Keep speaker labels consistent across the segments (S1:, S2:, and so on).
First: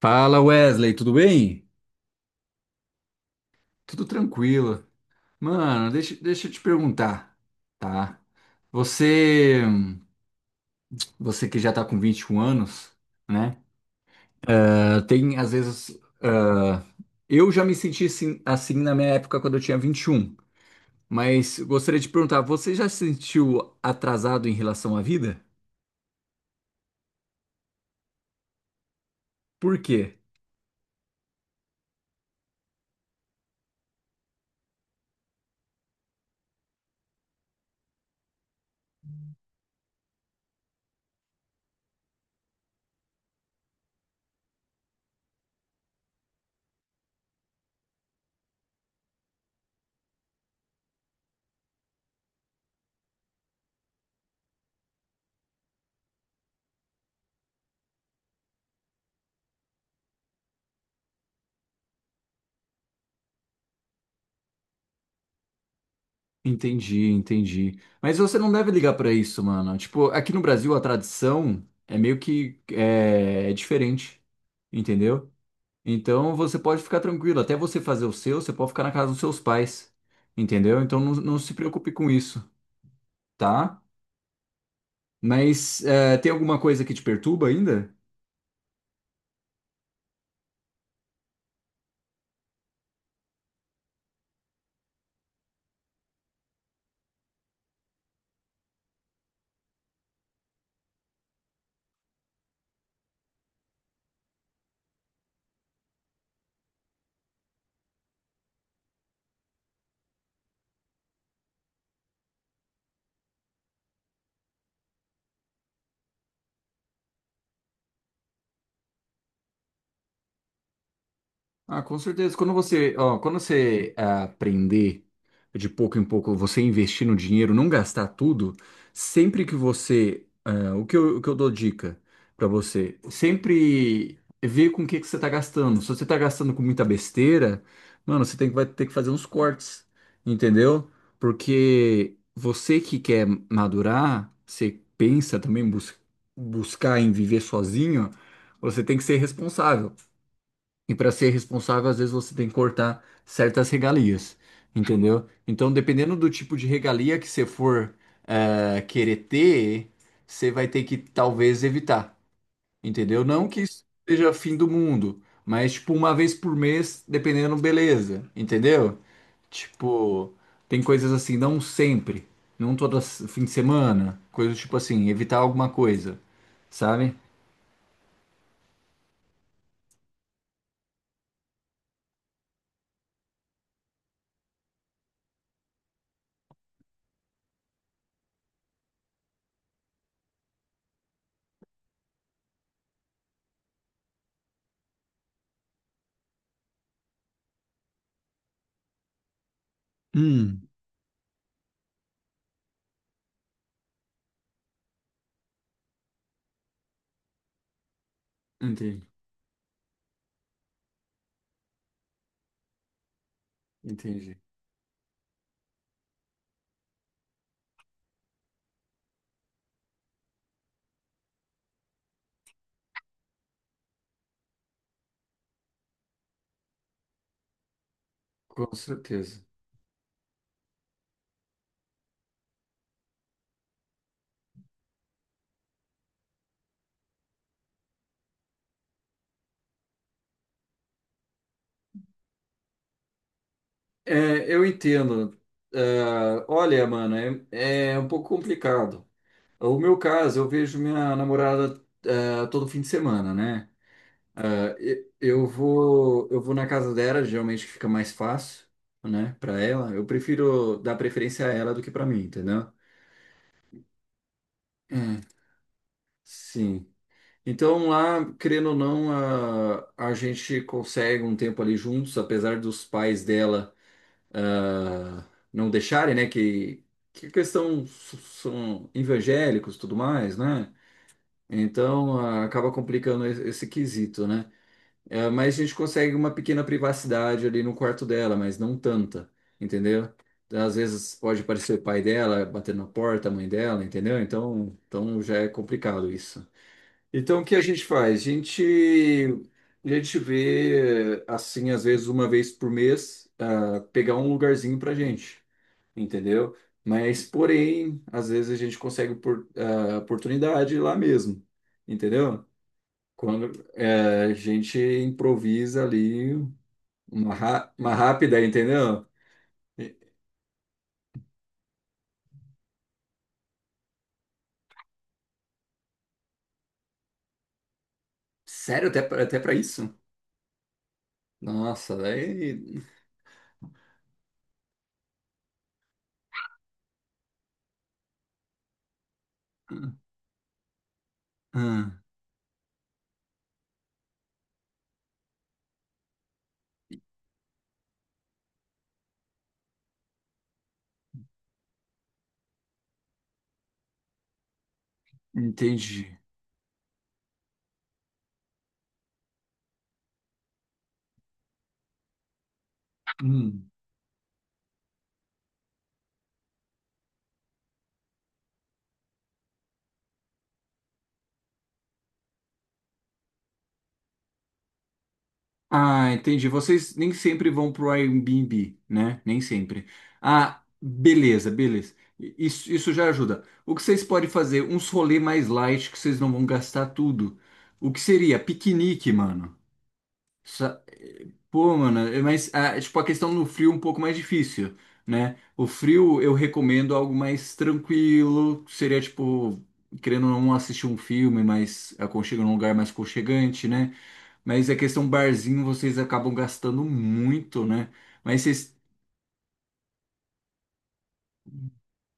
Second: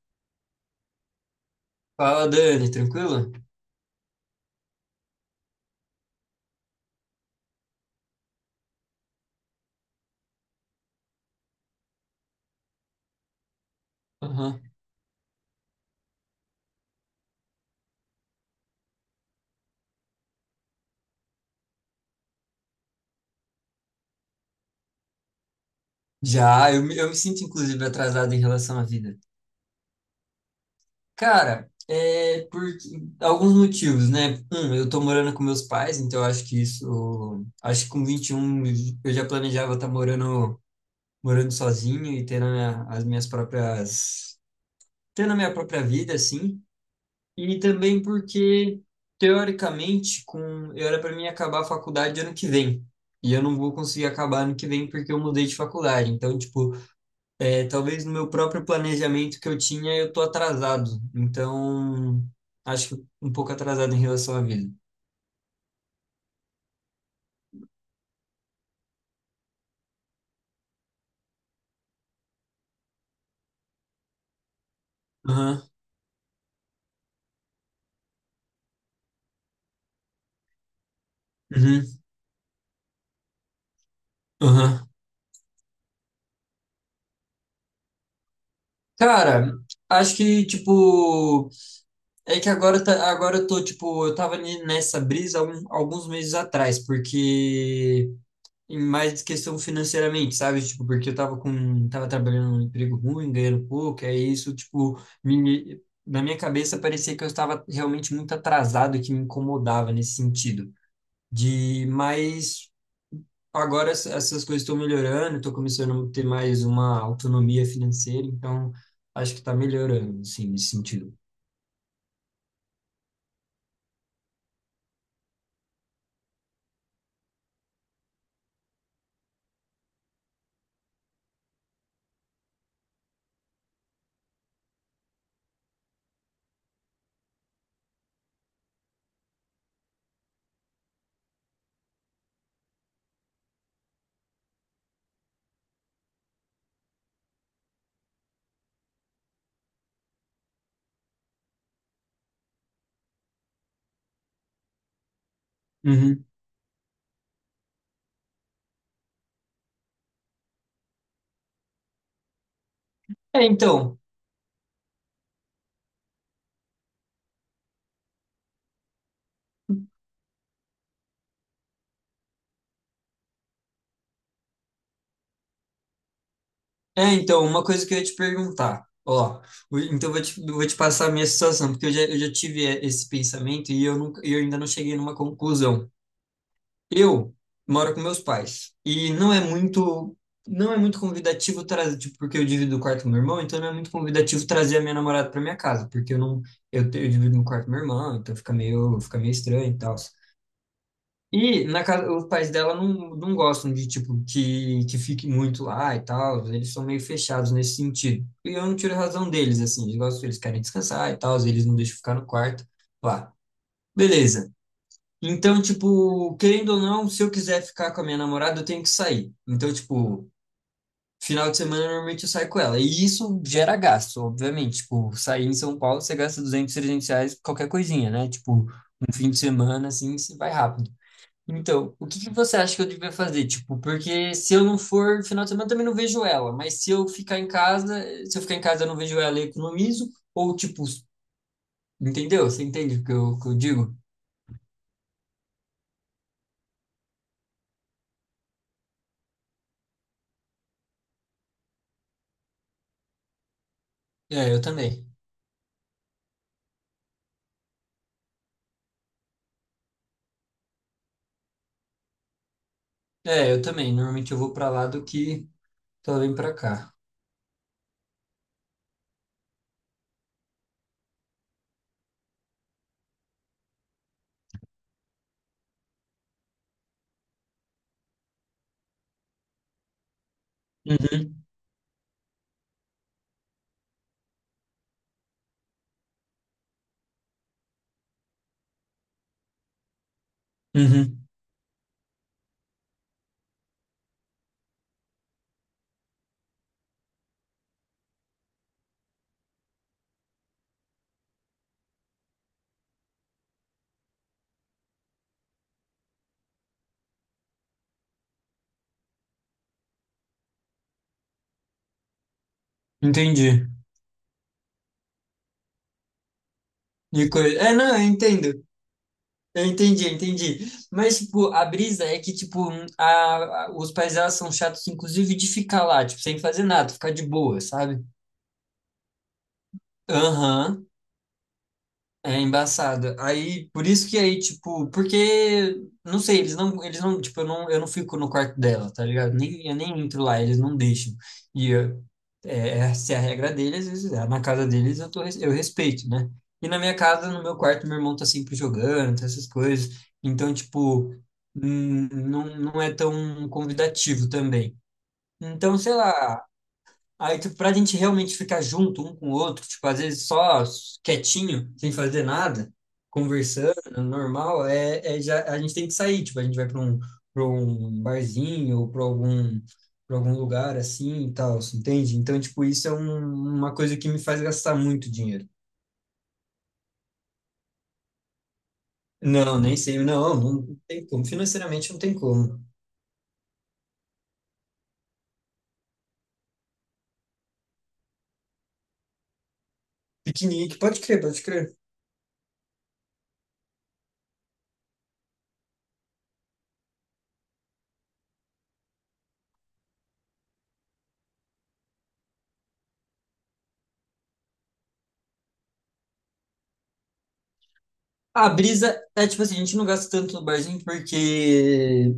S1: Fala, Wesley, tudo bem?
S2: Fala, Dani, tranquilo?
S1: Tudo tranquilo. Mano, deixa eu te perguntar, tá? Você, você que já tá com 21 anos, né?
S2: Aham.
S1: Ah, tem, às vezes, ah, eu já me senti assim, assim na minha época quando eu tinha 21. Mas gostaria de perguntar, você já se sentiu atrasado em relação à vida?
S2: Já, eu me sinto inclusive atrasado em relação à vida.
S1: Por quê?
S2: Cara, é por alguns motivos, né? Um, eu tô morando com meus pais, então eu acho que isso. Acho que com 21, eu já planejava estar morando sozinho e tendo as minhas próprias. Tendo a minha própria vida, assim. E também porque, teoricamente, eu era para mim acabar a faculdade ano que vem. E eu não vou conseguir acabar ano que vem porque eu mudei de faculdade. Então, tipo. É, talvez no meu próprio planejamento que eu tinha, eu tô atrasado. Então, acho que um pouco atrasado em relação à vida.
S1: Entendi, entendi. Mas você não deve ligar pra isso, mano. Tipo, aqui no Brasil a tradição é meio que é diferente, entendeu?
S2: Aham,
S1: Então você pode ficar tranquilo. Até você fazer o seu, você pode ficar na casa dos seus pais, entendeu? Então não se
S2: uhum,
S1: preocupe com isso, tá?
S2: aham.
S1: Mas é, tem alguma coisa que te perturba ainda?
S2: Cara, acho que, tipo, é que agora, tá, agora eu tô, tipo, eu tava nessa brisa alguns meses atrás, porque e mais questão financeiramente, sabe? Tipo, porque eu tava tava trabalhando num emprego ruim, ganhando pouco, é isso, tipo, na minha cabeça parecia que eu estava realmente muito atrasado, e que me incomodava nesse sentido. Mas agora essas coisas estão melhorando, estou começando a ter mais uma autonomia financeira, então acho que está melhorando, assim, nesse sentido.
S1: Ah, com certeza. Quando você, ó, quando você ah, aprender de pouco em pouco, você investir no dinheiro, não gastar tudo, sempre que você, ah, o que eu dou dica pra você, sempre ver com o que que você tá gastando. Se você tá gastando com muita besteira, mano, você tem que, vai ter que fazer uns cortes, entendeu? Porque você que quer madurar, você pensa também em buscar em viver sozinho, você tem que ser responsável. E para ser responsável, às vezes você tem que cortar certas regalias, entendeu? Então, dependendo
S2: Uhum.
S1: do tipo de regalia que você for querer ter, você vai ter que talvez evitar, entendeu?
S2: É,
S1: Não que isso
S2: então.
S1: seja fim do mundo, mas tipo uma vez por mês, dependendo, beleza, entendeu? Tipo, tem coisas assim, não sempre, não todo fim de semana, coisas tipo assim, evitar alguma coisa,
S2: É,
S1: sabe?
S2: então, uma coisa que eu ia te perguntar, ó, então eu vou te passar a minha situação, porque eu já tive esse pensamento e eu, nunca, eu ainda não cheguei numa conclusão. Eu moro com meus pais e não é muito convidativo trazer, tipo, porque eu divido o quarto com meu irmão, então não é muito convidativo trazer a minha namorada para minha casa, porque eu não, eu divido no quarto com meu irmão, então fica meio estranho e tal.
S1: Hum.
S2: E na casa, os pais dela não gostam de, tipo, que fique muito lá e tal. Eles são meio fechados nesse sentido. E eu não tiro a
S1: Entendi,
S2: razão deles, assim. Eles gostam, eles querem descansar e tal. Eles não deixam ficar no quarto lá.
S1: entendi.
S2: Beleza. Então, tipo, querendo ou não, se eu quiser ficar com a minha namorada, eu tenho que sair. Então, tipo, final de semana, normalmente eu saio com ela. E isso gera gasto, obviamente. Tipo, sair em São Paulo, você gasta 200, R$ 300, qualquer coisinha, né? Tipo,
S1: Com
S2: um fim de
S1: certeza.
S2: semana, assim, você vai rápido. Então, o que que você acha que eu devia fazer? Tipo, porque se eu não for no final de semana, eu também não vejo ela. Mas se eu ficar em casa, se eu ficar em casa, eu não vejo ela e economizo. Ou, tipo, entendeu? Você entende o que eu digo?
S1: É, eu entendo. Ah, olha, mano, é um pouco complicado. O meu caso, eu vejo minha namorada, ah, todo fim de semana, né?
S2: É, eu
S1: Ah,
S2: também.
S1: eu vou na casa dela, geralmente fica mais fácil, né, para ela. Eu prefiro dar preferência a ela do que para mim, entendeu?
S2: É, eu também. Normalmente eu vou pra lá
S1: É,
S2: do que eu venho pra
S1: sim.
S2: cá.
S1: Então lá, querendo ou não, a gente consegue um tempo ali juntos, apesar dos pais dela ah, não deixarem, né, que são evangélicos, e tudo mais, né?
S2: Uhum,
S1: Então ah, acaba complicando esse quesito, né? Mas a gente consegue uma pequena privacidade ali no quarto dela, mas não tanta, entendeu? Às vezes
S2: uhum.
S1: pode aparecer o pai dela batendo na porta, a mãe dela, entendeu? Então, então já é complicado isso. Então o que a gente faz? A gente vê, assim, às vezes uma vez por mês, ah, pegar um lugarzinho pra gente, entendeu? Mas, porém, às vezes a gente consegue por, a oportunidade lá mesmo, entendeu? Quando
S2: Entendi.
S1: a gente improvisa ali
S2: É,
S1: uma
S2: não, eu
S1: rápida,
S2: entendo.
S1: entendeu?
S2: Eu
S1: E-
S2: entendi, eu entendi. Mas, tipo, a brisa é que, tipo, os pais delas são chatos, inclusive, de ficar lá, tipo, sem fazer nada, ficar de boa, sabe?
S1: Sério, até, até para isso?
S2: Aham.
S1: Nossa,
S2: É
S1: daí.
S2: embaçado. Aí, por isso que aí, tipo, porque, não sei, eles não, tipo, eu não fico no quarto dela, tá ligado? Nem, eu nem entro lá, eles não deixam. E
S1: Ah,
S2: eu- é, essa é a regra deles, às vezes na casa deles eu respeito, né? E na minha casa, no meu quarto, meu irmão tá sempre jogando, tá essas coisas. Então, tipo, não, não é tão convidativo também. Então, sei
S1: entendi.
S2: lá, aí, tipo, pra gente realmente ficar junto um com o outro, tipo, às vezes só quietinho, sem fazer nada,
S1: Hum.
S2: conversando, normal, já, a gente tem que sair, tipo, a gente vai pra um barzinho ou pra algum lugar assim e tal, você entende? Então, tipo, isso é uma coisa que me faz gastar muito dinheiro.
S1: Ah, entendi. Vocês nem sempre vão pro Airbnb, né? Nem
S2: Não, nem
S1: sempre.
S2: sei, não,
S1: Ah,
S2: não tem como,
S1: beleza,
S2: financeiramente
S1: beleza.
S2: não tem
S1: I-
S2: como.
S1: Isso, isso já ajuda. O que vocês podem fazer? Uns rolê mais light que vocês não vão gastar tudo. O que seria? Piquenique, mano.
S2: Piquenique, pode crer, pode crer.
S1: Pô, mano, é, mas ah, tipo, a questão no frio é um pouco mais difícil, né? O frio eu recomendo algo mais tranquilo, seria tipo, querendo ou não assistir um filme, mas aconchega num lugar mais aconchegante, né? Mas a questão barzinho, vocês acabam gastando muito, né? Mas
S2: A
S1: vocês,
S2: brisa é tipo assim, a gente não gasta tanto no barzinho porque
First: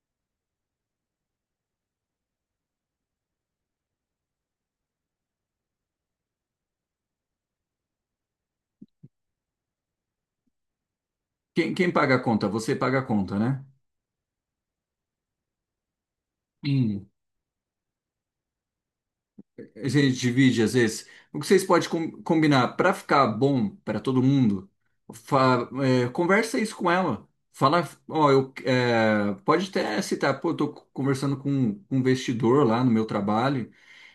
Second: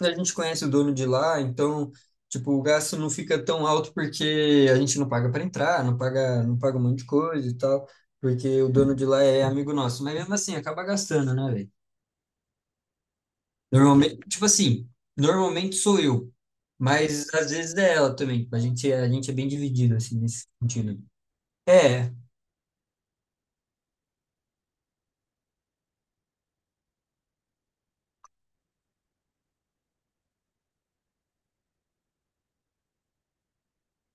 S2: a gente conhece o dono de lá, então, tipo, o gasto não fica tão alto porque a gente não paga para entrar, não paga um monte de coisa e tal, porque o dono de lá é amigo nosso. Mas mesmo assim, acaba gastando, né, velho?
S1: quem paga a conta? Você paga a conta, né?
S2: Normalmente, tipo assim, normalmente sou eu,
S1: Hum.
S2: mas às vezes é ela também. Tipo, a gente é bem
S1: A
S2: dividido,
S1: gente
S2: assim, nesse
S1: divide às
S2: sentido.
S1: vezes. O que vocês podem
S2: É, é.
S1: combinar para ficar bom para todo mundo? É, conversa isso com ela. Fala, ó, eu, é, pode até citar, pô, eu tô conversando com um investidor lá no meu trabalho.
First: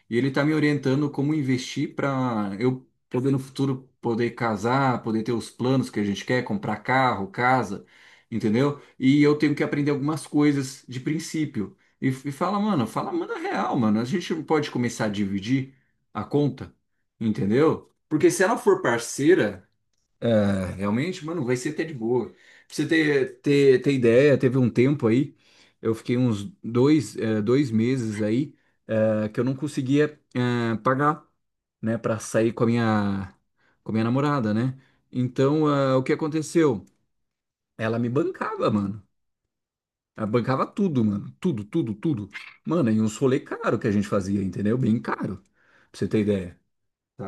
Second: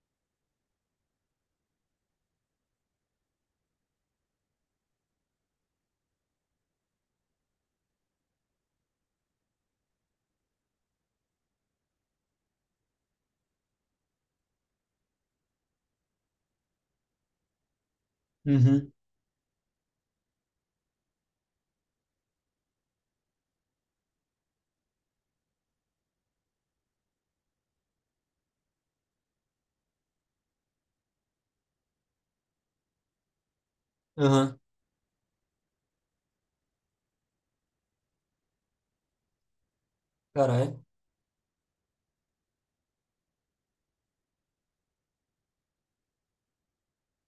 S1: E ele tá me orientando como investir para eu poder no futuro poder casar, poder ter os planos que a gente quer, comprar carro, casa, entendeu? E eu tenho que aprender algumas coisas de princípio. E fala, mano, fala, manda real, mano. A gente não pode começar a dividir a conta, entendeu? Porque se ela for
S2: Uhum,
S1: parceira é, realmente, mano, vai ser até de boa. Pra você ter ideia, teve um tempo aí, eu fiquei uns 2 meses aí, que eu não conseguia, pagar, né, pra sair com a minha namorada,
S2: aham,
S1: né? Então, o que aconteceu? Ela me bancava, mano. Ela bancava
S2: caralho.
S1: tudo, mano. Tudo, tudo, tudo. Mano, e uns rolê caro que a gente fazia, entendeu? Bem caro, pra você ter ideia, tá?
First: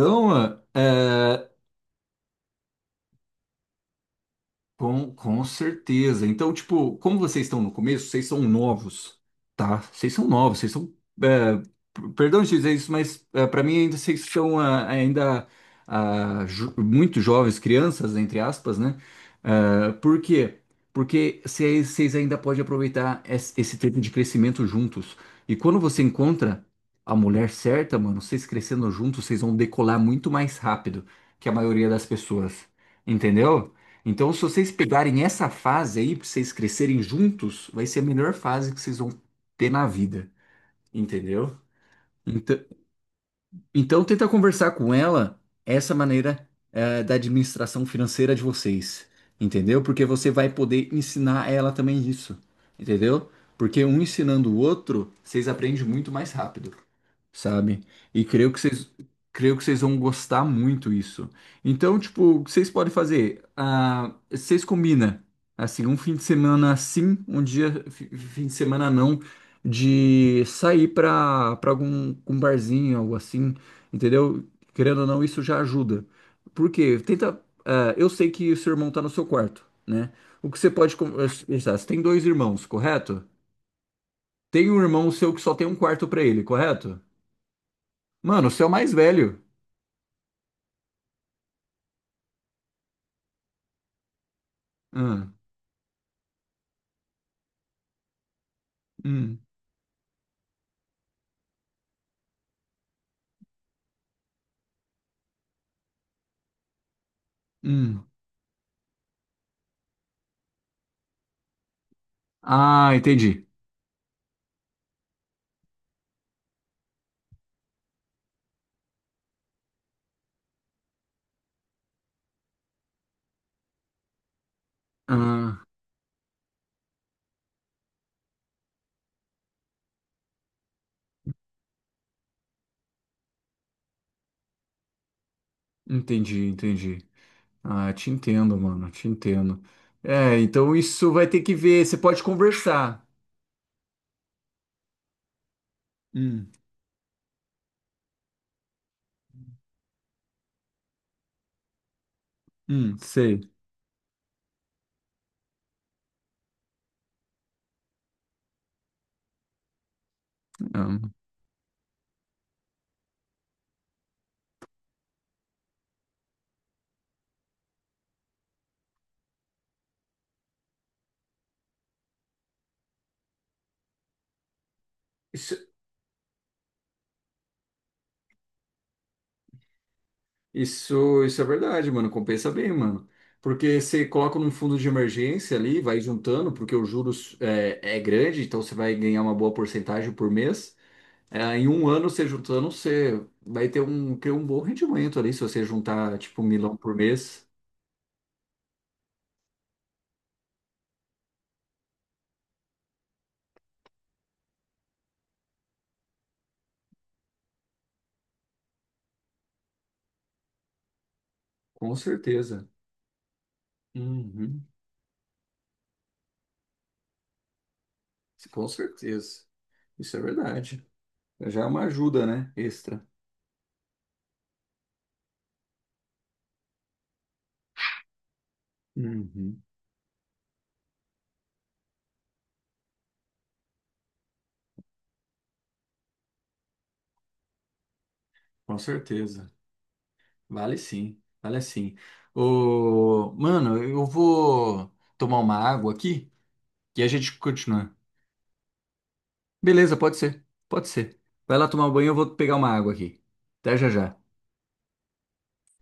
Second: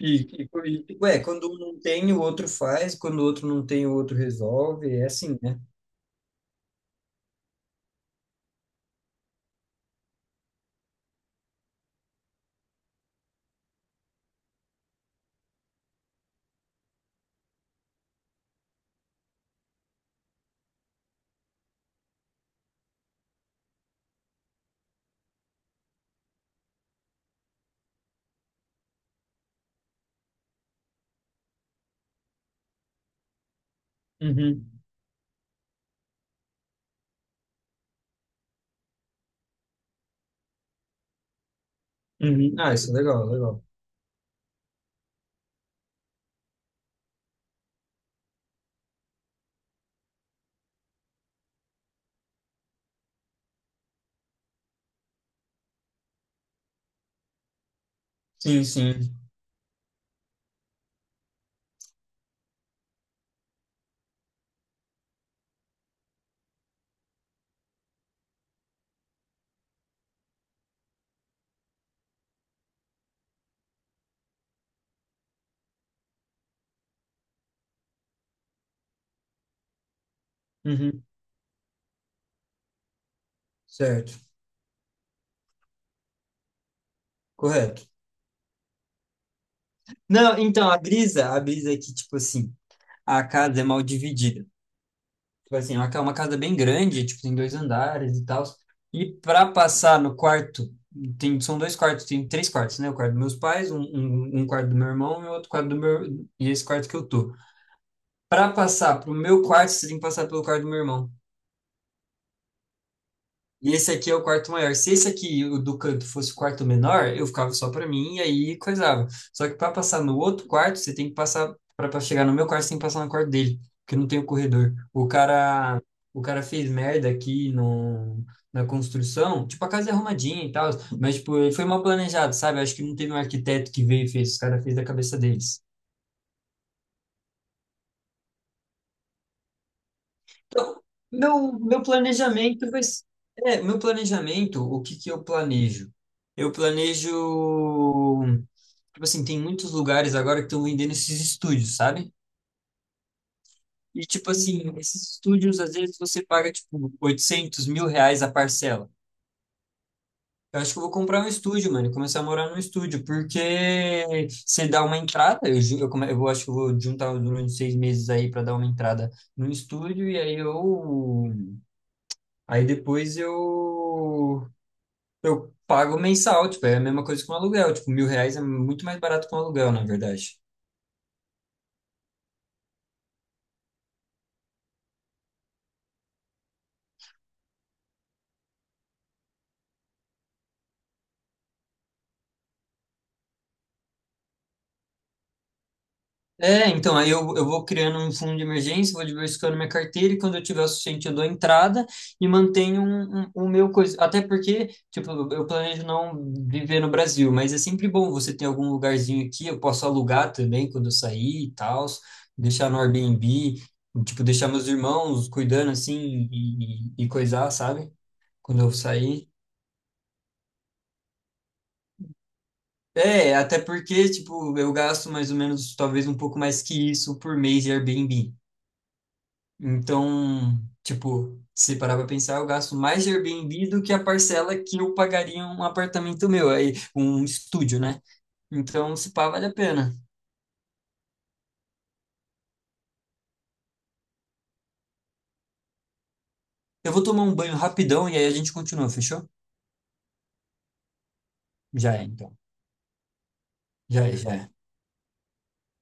S2: E, ué, quando
S1: é.
S2: um não tem, o outro faz, quando o outro não tem, o outro resolve, é
S1: Com,
S2: assim,
S1: com
S2: né?
S1: certeza. Então, tipo, como vocês estão no começo, vocês são novos, tá? Vocês são novos, vocês são. É, perdão de dizer isso, mas é, para mim ainda vocês são ah, ainda ah, muito jovens, crianças, entre aspas, né? Ah, por quê? Porque vocês ainda podem aproveitar esse tempo de crescimento juntos. E quando você encontra a mulher certa, mano, vocês crescendo juntos, vocês vão decolar muito mais rápido que a maioria das pessoas. Entendeu? Então, se
S2: Uhum.
S1: vocês pegarem essa fase aí, pra vocês crescerem juntos, vai ser a melhor fase que vocês vão ter na vida, entendeu?
S2: Uhum.
S1: Então,
S2: Ah, isso é legal, legal.
S1: então, tenta conversar com ela essa maneira da administração financeira de vocês, entendeu? Porque você vai poder ensinar ela também isso, entendeu? Porque um ensinando o outro, vocês aprendem muito mais rápido, sabe? E
S2: Sim, sim.
S1: creio que vocês vão gostar muito isso. Então, tipo, o que vocês podem fazer? Ah, vocês combinam, assim, um fim de semana sim, fim de semana não, de sair pra para algum um barzinho, algo assim. Entendeu? Querendo ou não, isso já ajuda. Porque tenta. Ah, eu sei que o seu irmão está no seu quarto, né? O que você pode
S2: Uhum.
S1: conversar? Você tem dois irmãos, correto?
S2: Certo,
S1: Tem um irmão seu que só tem um quarto para ele, correto?
S2: correto.
S1: Mano, você é o mais velho.
S2: Não, então, a brisa é que, tipo assim, a casa é mal dividida.
S1: Ah,
S2: Tipo assim, é uma casa bem grande, tipo, tem dois andares e tal. E
S1: hum,
S2: para passar no quarto, tem, são dois quartos, tem três quartos, né? O quarto dos meus pais, um quarto do meu irmão e outro quarto do meu. E esse quarto que eu tô.
S1: hum.
S2: Para passar pro meu quarto, você tem que passar pelo quarto do meu irmão.
S1: Ah, entendi.
S2: E esse aqui é o quarto maior. Se esse aqui, o do canto, fosse o quarto menor, eu ficava só para mim e aí coisava. Só que para passar no outro quarto, você tem que passar para chegar no meu quarto, você tem que passar no quarto dele, porque não tem o corredor. O
S1: Ah,
S2: cara, o cara fez merda aqui no, na construção, tipo a casa é arrumadinha e tal, mas tipo, ele foi mal planejado, sabe? Acho que não teve um arquiteto que veio e fez, os caras fez da cabeça deles.
S1: entendi, entendi. Ah, te entendo, mano, te entendo. É, então
S2: Então,
S1: isso vai ter
S2: meu,
S1: que
S2: meu
S1: ver. Você pode
S2: planejamento vai
S1: conversar.
S2: ser. É, meu planejamento, o que que eu planejo? Eu
S1: Hum,
S2: planejo. Tipo assim, tem muitos lugares agora que estão vendendo esses estúdios, sabe?
S1: sei.
S2: E, tipo assim, esses estúdios, às vezes você paga, tipo, R$ 800.000 a parcela. Eu acho que eu vou
S1: Ah.
S2: comprar um estúdio, mano, e começar a morar num estúdio, porque você dá uma entrada, eu, ju- eu, come- eu vou- acho que eu vou juntar durante 6 meses aí para dar uma entrada num estúdio, e aí eu. Aí depois eu pago mensal, tipo, é a mesma coisa que um aluguel. Tipo, R$ 1.000 é muito mais barato que um aluguel, na verdade.
S1: Isso é verdade, mano. Compensa bem, mano. Porque você coloca num fundo de emergência ali, vai juntando, porque o juros é grande, então você vai ganhar uma boa porcentagem por mês. É, em um ano, você juntando, você vai ter um bom rendimento ali, se você juntar, tipo, um
S2: É,
S1: milão por
S2: então, aí eu
S1: mês.
S2: vou criando um fundo de emergência, vou diversificando minha carteira e quando eu tiver o suficiente eu dou entrada e mantenho o meu coisa. Até porque, tipo, eu planejo não viver no Brasil, mas é sempre bom você ter algum lugarzinho aqui, eu posso alugar também quando eu sair e tal,
S1: Com certeza.
S2: deixar no Airbnb, tipo, deixar
S1: Uhum.
S2: meus irmãos cuidando assim e coisar, sabe? Quando
S1: Com
S2: eu sair.
S1: certeza. Isso é verdade. Já é uma ajuda, né? Extra.
S2: É, até porque, tipo, eu gasto mais ou menos, talvez um pouco mais que isso por mês de Airbnb.
S1: Uhum.
S2: Então, tipo, se parar pra pensar, eu gasto mais de Airbnb do que a parcela que eu pagaria um apartamento meu, aí, um estúdio, né?
S1: Com
S2: Então, se pá, vale
S1: certeza.
S2: a pena.
S1: Vale sim, vale sim. Ô, mano, eu vou tomar uma água aqui
S2: Eu
S1: e
S2: vou
S1: a
S2: tomar um
S1: gente
S2: banho
S1: continua.
S2: rapidão e aí a gente continua, fechou?
S1: Beleza, pode ser, pode ser. Vai lá tomar um
S2: Já é,
S1: banho, eu vou
S2: então.
S1: pegar uma água aqui. Até já
S2: Já é,
S1: já.
S2: já é.